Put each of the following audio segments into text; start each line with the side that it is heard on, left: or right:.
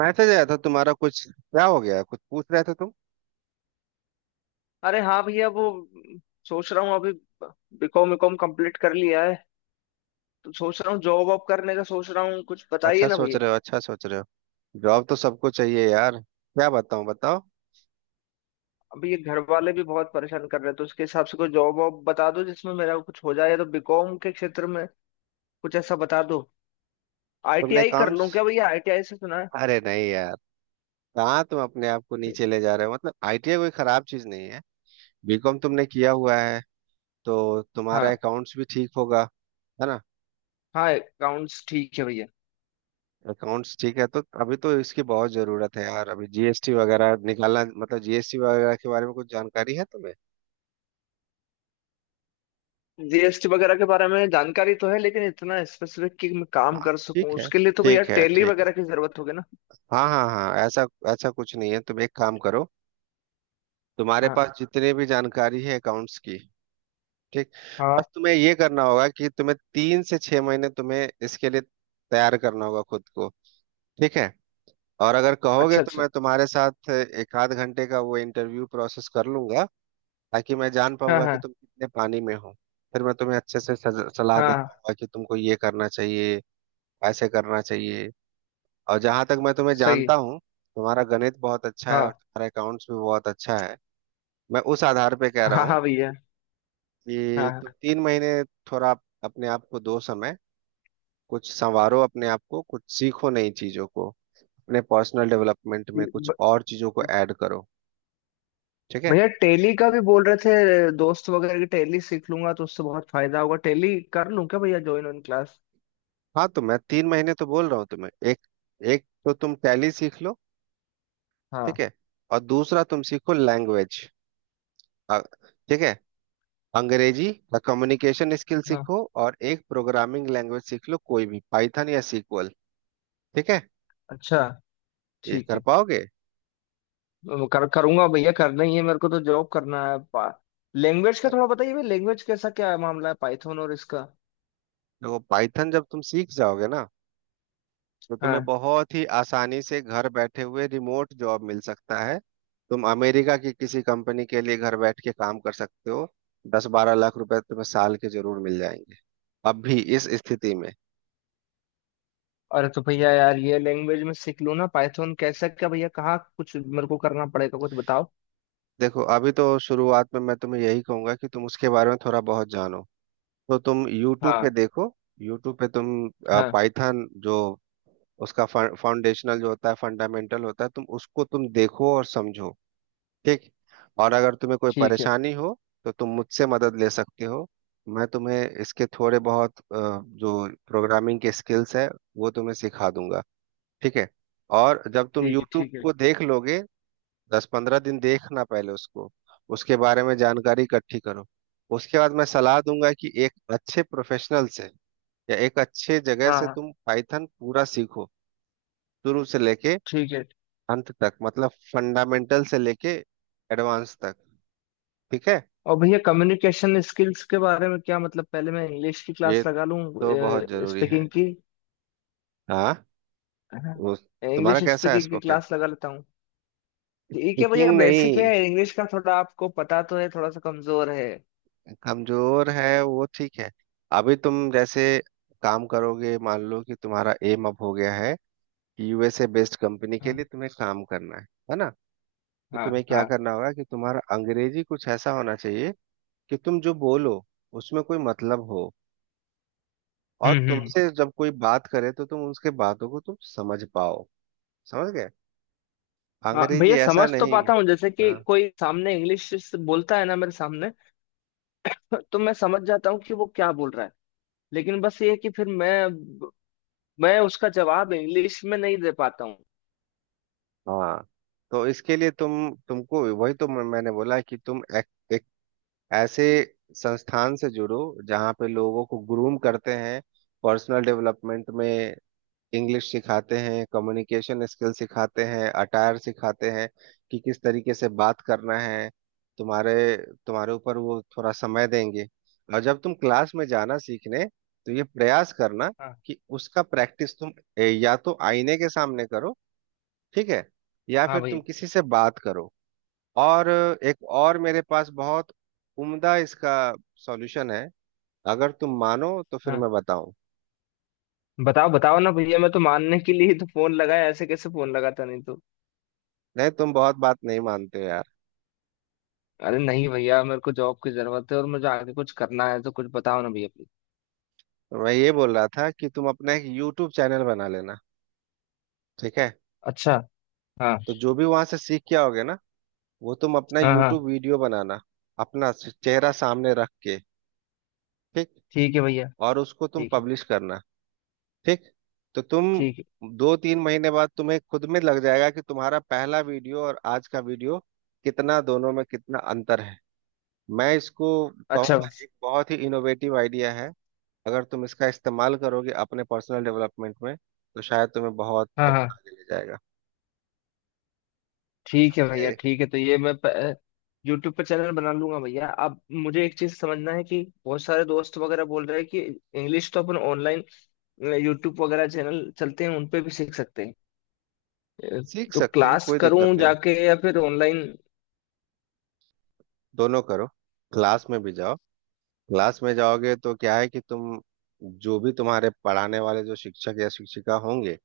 right: Message आया था तुम्हारा। कुछ क्या हो गया? कुछ पूछ रहे थे तुम।
left: अरे हाँ भैया, वो सोच रहा हूँ अभी। बीकॉम बीकॉम कंप्लीट कर लिया है। तो सोच रहा हूँ जॉब वॉब करने का सोच रहा हूँ, कुछ बताइए
right: अच्छा
left: ना
right: सोच
left: भैया।
right: रहे हो, अच्छा सोच रहे हो। जॉब तो सबको चाहिए यार, क्या बताऊं? बताओ।
left: अभी ये घर वाले भी बहुत परेशान कर रहे हैं, तो उसके हिसाब से कोई जॉब वॉब बता दो जिसमें मेरा कुछ हो जाए, या तो बीकॉम के क्षेत्र में कुछ ऐसा बता दो।
right: तुमने
left: आईटीआई कर
right: अकाउंट्स,
left: लूँ क्या भैया? आईटीआई से सुना है।
right: अरे नहीं यार, कहाँ तुम अपने आप को नीचे ले जा रहे हो। मतलब आईटीआई कोई खराब चीज नहीं है। बीकॉम तुमने किया हुआ है तो तुम्हारा
left: हाँ।
right: अकाउंट्स भी ठीक होगा, है ना?
left: हाँ, अकाउंट्स ठीक है भैया।
right: अकाउंट्स ठीक है तो अभी तो इसकी बहुत जरूरत है यार। अभी जीएसटी वगैरह निकालना, मतलब जीएसटी वगैरह के बारे में कुछ जानकारी है तुम्हें?
left: जीएसटी वगैरह के बारे में जानकारी तो है, लेकिन इतना स्पेसिफिक कि मैं काम
right: हाँ,
left: कर सकूं
right: ठीक है
left: उसके लिए तो भैया
right: ठीक है
left: टैली
right: ठीक है।
left: वगैरह की जरूरत होगी ना।
right: हाँ हाँ हाँ, ऐसा ऐसा कुछ नहीं है। तुम एक काम करो, तुम्हारे
left: हाँ
right: पास जितने भी जानकारी है अकाउंट्स की, ठीक? बस
left: हाँ।
right: तुम्हें ये करना होगा कि तुम्हें 3 से 6 महीने तुम्हें इसके लिए तैयार करना होगा खुद को, ठीक है? और अगर कहोगे
left: अच्छा
right: तो
left: अच्छा।
right: मैं तुम्हारे साथ एक आध घंटे का वो इंटरव्यू प्रोसेस कर लूंगा ताकि मैं जान
left: हाँ
right: पाऊंगा कि
left: हाँ
right: तुम कितने पानी में हो। फिर मैं तुम्हें अच्छे से सलाह दे
left: हाँ।
right: पाऊंगा कि तुमको ये करना चाहिए, ऐसे करना चाहिए। और जहां तक मैं तुम्हें
left: सही
right: जानता
left: है।
right: हूँ, तुम्हारा गणित बहुत अच्छा है और
left: हाँ
right: तुम्हारा अकाउंट्स भी बहुत अच्छा है। मैं उस आधार पे कह रहा
left: हाँ
right: हूँ
left: हाँ भैया।
right: कि
left: हाँ
right: तुम
left: हाँ।
right: 3 महीने थोड़ा अपने आप को दो समय, कुछ संवारो अपने आप को, कुछ सीखो नई चीजों को, अपने पर्सनल डेवलपमेंट में कुछ
left: ब-
right: और चीजों को ऐड करो, ठीक है?
left: भैया टैली का भी बोल रहे थे दोस्त वगैरह की। टैली सीख लूंगा तो उससे बहुत फायदा होगा। टैली कर लूं क्या भैया, ज्वाइन ऑन क्लास?
right: हाँ तो मैं 3 महीने तो बोल रहा हूँ तुम्हें। एक, एक तो तुम टैली सीख लो, ठीक
left: हाँ
right: है, और दूसरा तुम सीखो लैंग्वेज, ठीक है, अंग्रेजी या कम्युनिकेशन स्किल
left: हाँ।
right: सीखो। और एक प्रोग्रामिंग लैंग्वेज सीख लो, कोई भी, पाइथन या सीक्वल, ठीक है?
left: अच्छा।
right: ये
left: ठीक
right: कर
left: है।
right: पाओगे?
left: कर करूंगा भैया, करना ही है मेरे को, तो जॉब करना है। लैंग्वेज का
right: अब
left: थोड़ा बताइए भैया। लैंग्वेज कैसा क्या मामला है, पाइथन और इसका?
right: देखो, पाइथन जब तुम सीख जाओगे ना, तो तुम्हें
left: हाँ।
right: बहुत ही आसानी से घर बैठे हुए रिमोट जॉब मिल सकता है। तुम अमेरिका की किसी कंपनी के लिए घर बैठ के काम कर सकते हो। 10-12 लाख रुपए तुम्हें साल के जरूर मिल जाएंगे, अब भी इस स्थिति में।
left: अरे तो भैया यार, ये लैंग्वेज में सीख लूं ना पाइथन? कैसा क्या भैया, कहाँ कुछ मेरे को करना पड़ेगा, कुछ बताओ।
right: देखो, अभी तो शुरुआत में मैं तुम्हें यही कहूंगा कि तुम उसके बारे में थोड़ा बहुत जानो, तो तुम YouTube पे
left: हाँ
right: देखो। YouTube पे तुम
left: हाँ।
right: पाइथन जो उसका फाउंडेशनल जो होता है, फंडामेंटल होता है, तुम उसको तुम देखो और समझो, ठीक। और अगर तुम्हें कोई
left: ठीक है
right: परेशानी हो तो तुम मुझसे मदद ले सकते हो। मैं तुम्हें इसके थोड़े बहुत जो प्रोग्रामिंग के स्किल्स है वो तुम्हें सिखा दूंगा, ठीक है? और जब तुम
left: ठीक है
right: YouTube
left: ठीक है।
right: को देख लोगे, 10-15 दिन देखना पहले उसको, उसके बारे में जानकारी इकट्ठी करो, उसके बाद मैं सलाह दूंगा कि एक अच्छे प्रोफेशनल से या एक अच्छे जगह
left: हाँ
right: से
left: हाँ,
right: तुम पाइथन पूरा सीखो, शुरू से लेके
left: ठीक है।
right: अंत तक, मतलब फंडामेंटल से लेके एडवांस तक, ठीक है?
left: और भैया, कम्युनिकेशन स्किल्स के बारे में क्या मतलब, पहले मैं इंग्लिश की
right: ये
left: क्लास लगा लूं
right: तो बहुत जरूरी है,
left: स्पीकिंग की?
right: हाँ
left: है ना?
right: वो। तुम्हारा
left: इंग्लिश
right: कैसा है
left: स्पीकिंग की
right: स्पोकन?
left: क्लास लगा लेता हूँ। ठीक है भैया,
right: स्पीकिंग
left: बेसिक है
right: नहीं?
left: इंग्लिश का, थोड़ा आपको पता तो है, थोड़ा सा कमजोर है।
right: कमजोर है वो, ठीक है। अभी तुम जैसे काम करोगे, मान लो कि तुम्हारा एम अब हो गया है, यूएसए बेस्ड कंपनी के
left: हाँ
right: लिए तुम्हें काम करना है ना? तो
left: हाँ
right: तुम्हें क्या
left: हाँ।
right: करना होगा कि तुम्हारा अंग्रेजी कुछ ऐसा होना चाहिए कि तुम जो बोलो उसमें कोई मतलब हो, और
left: हम्म।
right: तुमसे जब कोई बात करे तो तुम उसके बातों को तुम समझ पाओ, समझ गए?
left: हाँ
right: अंग्रेजी
left: भैया,
right: ऐसा
left: समझ तो
right: नहीं।
left: पाता हूँ। जैसे कि
right: हाँ
left: कोई सामने इंग्लिश से बोलता है ना मेरे सामने, तो मैं समझ जाता हूँ कि वो क्या बोल रहा है। लेकिन बस ये है कि फिर मैं उसका जवाब इंग्लिश में नहीं दे पाता हूँ।
right: हाँ, तो इसके लिए तुम तुमको वही तो मैंने बोला कि तुम एक ऐसे संस्थान से जुड़ो जहाँ पे लोगों को ग्रूम करते हैं, पर्सनल डेवलपमेंट में इंग्लिश सिखाते हैं, कम्युनिकेशन स्किल सिखाते हैं, अटायर सिखाते हैं, कि किस तरीके से बात करना है। तुम्हारे तुम्हारे ऊपर वो थोड़ा समय देंगे। और जब तुम क्लास में जाना सीखने तो ये प्रयास करना
left: हाँ
right: कि उसका प्रैक्टिस तुम या तो आईने के सामने करो, ठीक है, या
left: हाँ
right: फिर तुम
left: भैया।
right: किसी से बात करो। और एक और मेरे पास बहुत उम्दा इसका सॉल्यूशन है, अगर तुम मानो तो फिर मैं बताऊं।
left: बताओ बताओ ना भैया, मैं तो मानने के लिए ही तो फोन लगाया, ऐसे कैसे फोन लगाता नहीं तो।
right: नहीं तुम बहुत बात नहीं मानते हो यार।
left: अरे नहीं भैया, मेरे को जॉब की जरूरत है और मुझे आगे कुछ करना है, तो कुछ बताओ ना भैया, प्लीज।
right: तो मैं ये बोल रहा था कि तुम अपना एक यूट्यूब चैनल बना लेना, ठीक है।
left: अच्छा। हाँ।
right: तो जो भी वहां से सीख के आओगे ना, वो तुम अपना
left: हाँ हाँ।
right: यूट्यूब वीडियो बनाना, अपना चेहरा सामने रख के, ठीक,
left: ठीक है भैया।
right: और उसको तुम
left: ठीक है
right: पब्लिश करना, ठीक। तो तुम
left: ठीक है।
right: 2-3 महीने बाद तुम्हें खुद में लग जाएगा कि तुम्हारा पहला वीडियो और आज का वीडियो कितना, दोनों में कितना अंतर है। मैं इसको
left: अच्छा।
right: कहूंगा एक बहुत ही इनोवेटिव आइडिया है। अगर तुम इसका इस्तेमाल करोगे अपने पर्सनल डेवलपमेंट में तो शायद तुम्हें बहुत
left: हाँ
right: बहुत
left: हाँ।
right: आगे ले जाएगा,
left: ठीक है
right: समझे?
left: भैया, ठीक है। तो ये मैं यूट्यूब पर चैनल बना लूंगा भैया। अब मुझे एक चीज समझना है कि बहुत सारे दोस्त वगैरह बोल रहे हैं कि इंग्लिश तो अपन ऑनलाइन, यूट्यूब वगैरह चैनल चलते हैं उन पे भी सीख सकते हैं। अ,
right: सीख
left: तो
right: सकते हो
left: क्लास
right: कोई दिक्कत
left: करूं
right: नहीं है।
left: जाके या फिर ऑनलाइन?
right: दोनों करो, क्लास में भी जाओ। क्लास में जाओगे तो क्या है कि तुम, जो भी तुम्हारे पढ़ाने वाले जो शिक्षक या शिक्षिका होंगे,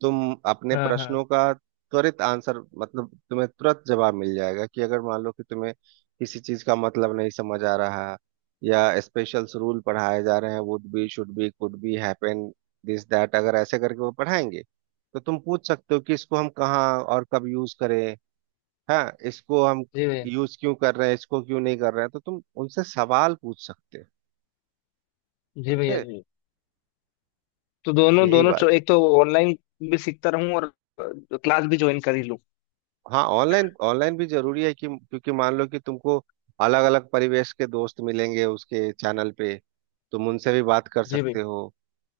right: तुम अपने
left: हाँ हाँ।
right: प्रश्नों का त्वरित आंसर, मतलब तुम्हें तुरंत जवाब मिल जाएगा कि अगर मान लो कि तुम्हें किसी चीज का मतलब नहीं समझ आ रहा, या स्पेशल रूल पढ़ाए जा रहे हैं, would be should be could be happen this that, अगर ऐसे करके वो पढ़ाएंगे, तो तुम पूछ सकते हो कि इसको हम कहाँ और कब यूज करें, हाँ इसको हम
left: जी भैया।
right: यूज क्यों कर रहे हैं, इसको क्यों नहीं कर रहे हैं, तो तुम उनसे सवाल पूछ सकते हो,
left: जी भैया
right: समझे?
left: जी। तो दोनों
right: यही
left: दोनों
right: बात है।
left: एक तो ऑनलाइन भी सीखता रहूं, और क्लास भी ज्वाइन कर ही लूं।
right: हाँ, ऑनलाइन ऑनलाइन भी जरूरी है, कि क्योंकि मान लो कि तुमको अलग अलग परिवेश के दोस्त मिलेंगे उसके चैनल पे, तुम उनसे भी बात कर
left: जी भैया।
right: सकते हो,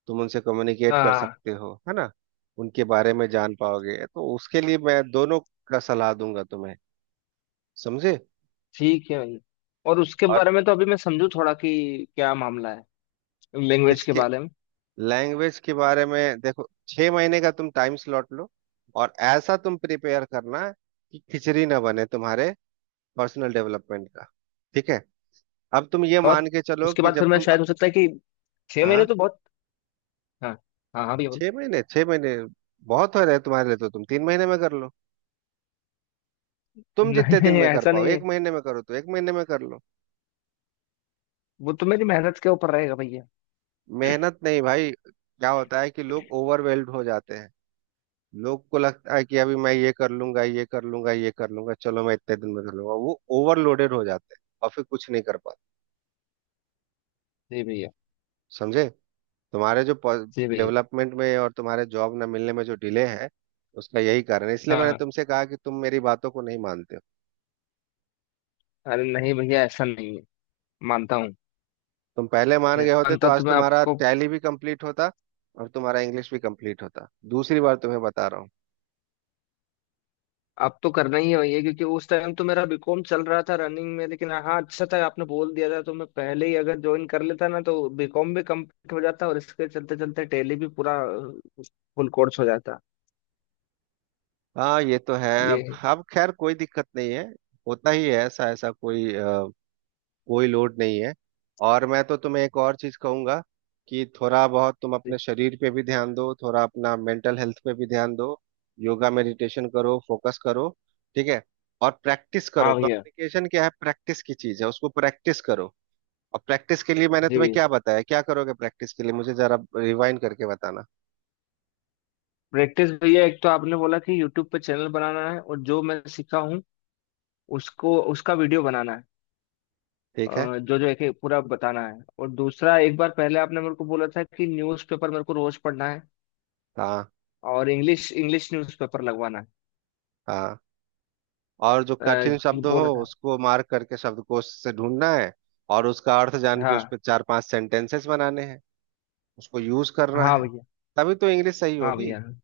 right: तुम उनसे कम्युनिकेट कर
left: हाँ।
right: सकते हो, है ना? उनके बारे में जान पाओगे, तो उसके लिए मैं दोनों का सलाह दूंगा तुम्हें, समझे?
left: ठीक है भैया। और उसके
right: और
left: बारे में तो अभी मैं समझू थोड़ा कि क्या मामला है। लैंग्वेज के
right: इसके
left: बारे में।
right: लैंग्वेज के बारे में देखो, 6 महीने का तुम टाइम स्लॉट लो, और ऐसा तुम प्रिपेयर करना कि खिचड़ी ना बने तुम्हारे पर्सनल डेवलपमेंट का, ठीक है। अब तुम ये
left: और
right: मान के चलो
left: उसके
right: कि
left: बाद फिर
right: जब
left: मैं
right: तुम,
left: शायद, हो सकता है कि 6 महीने
right: हाँ,
left: तो बहुत। हाँ। हाँ हाँ भैया, बोलो।
right: 6 महीने, 6 महीने बहुत हो रहे हैं तुम्हारे लिए तो तुम 3 महीने में कर लो, तुम
left: नहीं
right: जितने दिन
left: नहीं,
right: में कर
left: ऐसा
right: पाओ,
left: नहीं है।
right: 1 महीने में करो तो 1 महीने में कर लो।
left: वो तो मेरी मेहनत के ऊपर रहेगा भैया।
right: मेहनत नहीं भाई, क्या होता है कि लोग ओवरवेल्ड हो जाते हैं, लोग को लगता है कि अभी मैं ये कर लूंगा, ये कर लूंगा, ये कर लूंगा, चलो मैं इतने दिन में कर लूंगा, वो ओवरलोडेड हो जाते हैं और फिर कुछ नहीं कर पाते,
left: जी भैया।
right: समझे? तुम्हारे जो
left: जी भैया।
right: डेवलपमेंट में और तुम्हारे जॉब ना मिलने में जो डिले है, उसका यही कारण है। इसलिए
left: हाँ
right: मैंने
left: हाँ।
right: तुमसे कहा कि तुम मेरी बातों को नहीं मानते हो।
left: अरे नहीं भैया, ऐसा नहीं है, मानता हूँ।
right: तुम पहले मान
left: नहीं
right: गए होते तो
left: मानता
right: आज
left: तो मैं
right: तुम्हारा
left: आपको...
right: टैली भी कंप्लीट होता और तुम्हारा इंग्लिश भी कंप्लीट होता, दूसरी बार तुम्हें बता रहा हूँ।
left: अब तो करना ही है भैया, क्योंकि उस टाइम तो मेरा बीकॉम चल रहा था, रनिंग में। लेकिन हाँ, अच्छा था आपने बोल दिया था, तो मैं पहले ही अगर ज्वाइन कर लेता ना तो बीकॉम भी कंप्लीट हो जाता, और इसके चलते चलते टेली भी पूरा फुल कोर्स हो जाता।
right: हाँ ये तो है,
left: ये
right: अब
left: है।
right: अब खैर कोई दिक्कत नहीं है, होता ही है ऐसा, ऐसा कोई कोई लोड नहीं है। और मैं तो तुम्हें एक और चीज कहूंगा कि थोड़ा बहुत तुम
left: जी।
right: अपने शरीर पे भी ध्यान दो, थोड़ा अपना मेंटल हेल्थ पे भी ध्यान दो, योगा मेडिटेशन करो, फोकस करो, ठीक है। और प्रैक्टिस करो,
left: हाँ भैया।
right: कम्युनिकेशन क्या है, प्रैक्टिस की चीज है, उसको प्रैक्टिस करो। और प्रैक्टिस के लिए मैंने
left: जी
right: तुम्हें
left: भैया।
right: क्या बताया, क्या करोगे प्रैक्टिस के लिए, मुझे जरा रिवाइंड करके बताना।
left: प्रैक्टिस भैया, एक तो आपने बोला कि यूट्यूब पे चैनल बनाना है, और जो मैं सीखा हूँ उसको उसका वीडियो बनाना है।
right: ठीक है,
left: जो जो एक एक पूरा बताना है। और दूसरा, एक बार पहले आपने मेरे को बोला था कि न्यूज़पेपर मेरे को रोज पढ़ना है,
right: हाँ
left: और इंग्लिश इंग्लिश न्यूज़पेपर लगवाना है।
right: हाँ, और जो कठिन
left: ये
right: शब्द हो
left: बोला था।
right: उसको मार्क करके शब्दकोश से ढूंढना है, और उसका अर्थ जान के उस
left: हाँ।
right: पर 4-5 सेंटेंसेस बनाने हैं, उसको यूज करना
left: हाँ
right: है,
left: भैया।
right: तभी तो इंग्लिश सही
left: हाँ
right: होगी,
left: भैया, हाँ।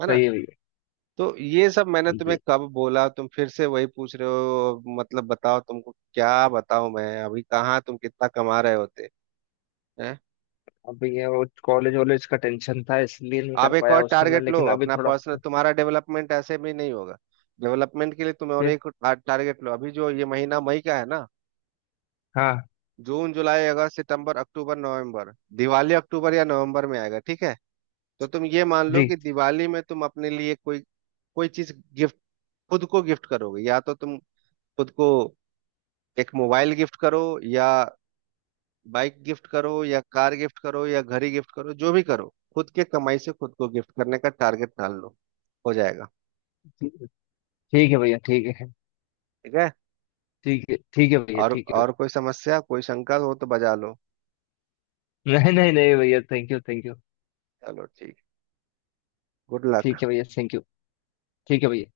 right: है ना?
left: सही है भैया।
right: तो ये सब मैंने तुम्हें
left: जी।
right: कब बोला? तुम फिर से वही पूछ रहे हो, मतलब बताओ तुमको क्या बताऊं मैं, अभी कहाँ तुम कितना कमा रहे होते हैं।
left: अब भैया, वो कॉलेज वॉलेज का टेंशन था, इसलिए नहीं कर
right: आप एक और
left: पाया उस समय,
right: टारगेट लो,
left: लेकिन अभी
right: अपना
left: थोड़ा
right: पर्सनल
left: सा-
right: तुम्हारा डेवलपमेंट ऐसे भी नहीं होगा, डेवलपमेंट के लिए तुम और
left: फिर-
right: एक टारगेट लो। अभी जो ये महीना मई का है ना,
left: हाँ।
right: जून जुलाई अगस्त सितंबर अक्टूबर नवंबर, दिवाली अक्टूबर या नवंबर में आएगा, ठीक है? तो तुम ये मान लो
left: जी।
right: कि दिवाली में तुम अपने लिए कोई, कोई चीज गिफ्ट, खुद को गिफ्ट करोगे, या तो तुम खुद को एक मोबाइल गिफ्ट करो, या बाइक गिफ्ट करो, या कार गिफ्ट करो, या घड़ी गिफ्ट करो, जो भी करो, खुद के कमाई से खुद को गिफ्ट करने का टारगेट ठान लो, हो जाएगा,
left: ठीक है। ठीक है भैया। ठीक है
right: ठीक है।
left: ठीक है। ठीक है भैया,
right: और
left: ठीक है भैया।
right: और कोई समस्या, कोई शंका हो तो बजा लो।
left: नहीं नहीं नहीं भैया, थैंक यू थैंक यू।
right: चलो ठीक, गुड लक।
left: ठीक है भैया, थैंक यू। ठीक है भैया।